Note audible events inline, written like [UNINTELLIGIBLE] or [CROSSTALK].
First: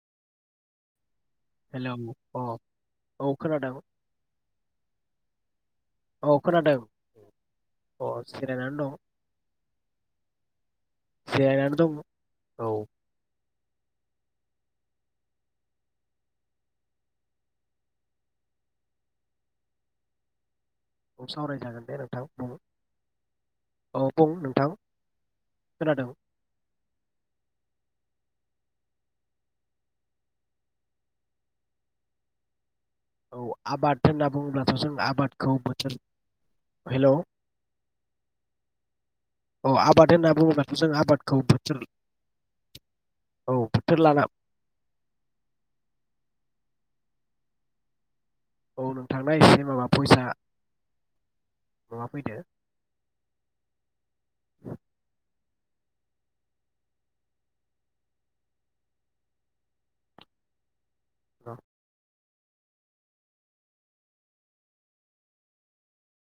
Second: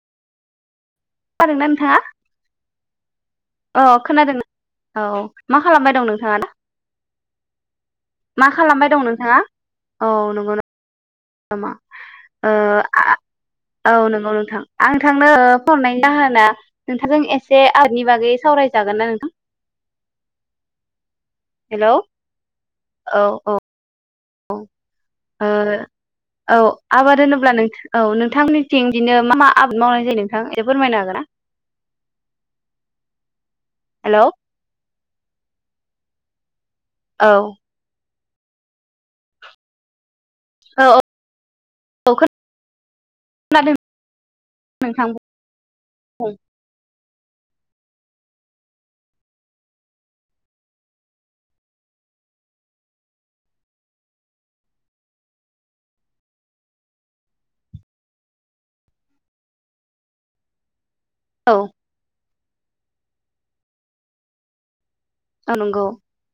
खोनादोंना हेलौ नोंथाङा अ औ खोनादों औ खोनादोंना औ मा खालामबाय दं औ नोंथाङा दा? खोनादों अ मा जिरायनानै खालामबाय दं नोंथाङा औ नंगौ नामा? जिरायनानै दं ओ औ आ औ नोंगौ। आं नोंथांनो फननाय हरनायनि जाहोना नोंथांजों एसे आउतनि बागै सावरायजागोन ना नोंथां? औ सावराय जागोन हेलौ दे नोंथां बुं औ औ। बुं औ नोंथां ओ खोनादों औ आबाद होनोब्ला नोंथां औ नोंथांनिथिं बिदिनो मा मा आबाद मावनाय जायो नोंथां एसे फोरमायनो हागोन ना? औ आबाद हेलौ होनना बुङोब्लाथ' जों आबा आबादखौ बोथोर हेल'। औ अ आबाद होनना बुङोब्लाथ' औ जों आबादखौबो औ [UNINTELLIGIBLE] खोनादों नोंथां बुं। औ नोंथांना एसे माबा भयेसा माबा फैदो। र' औ। औ नंगौ।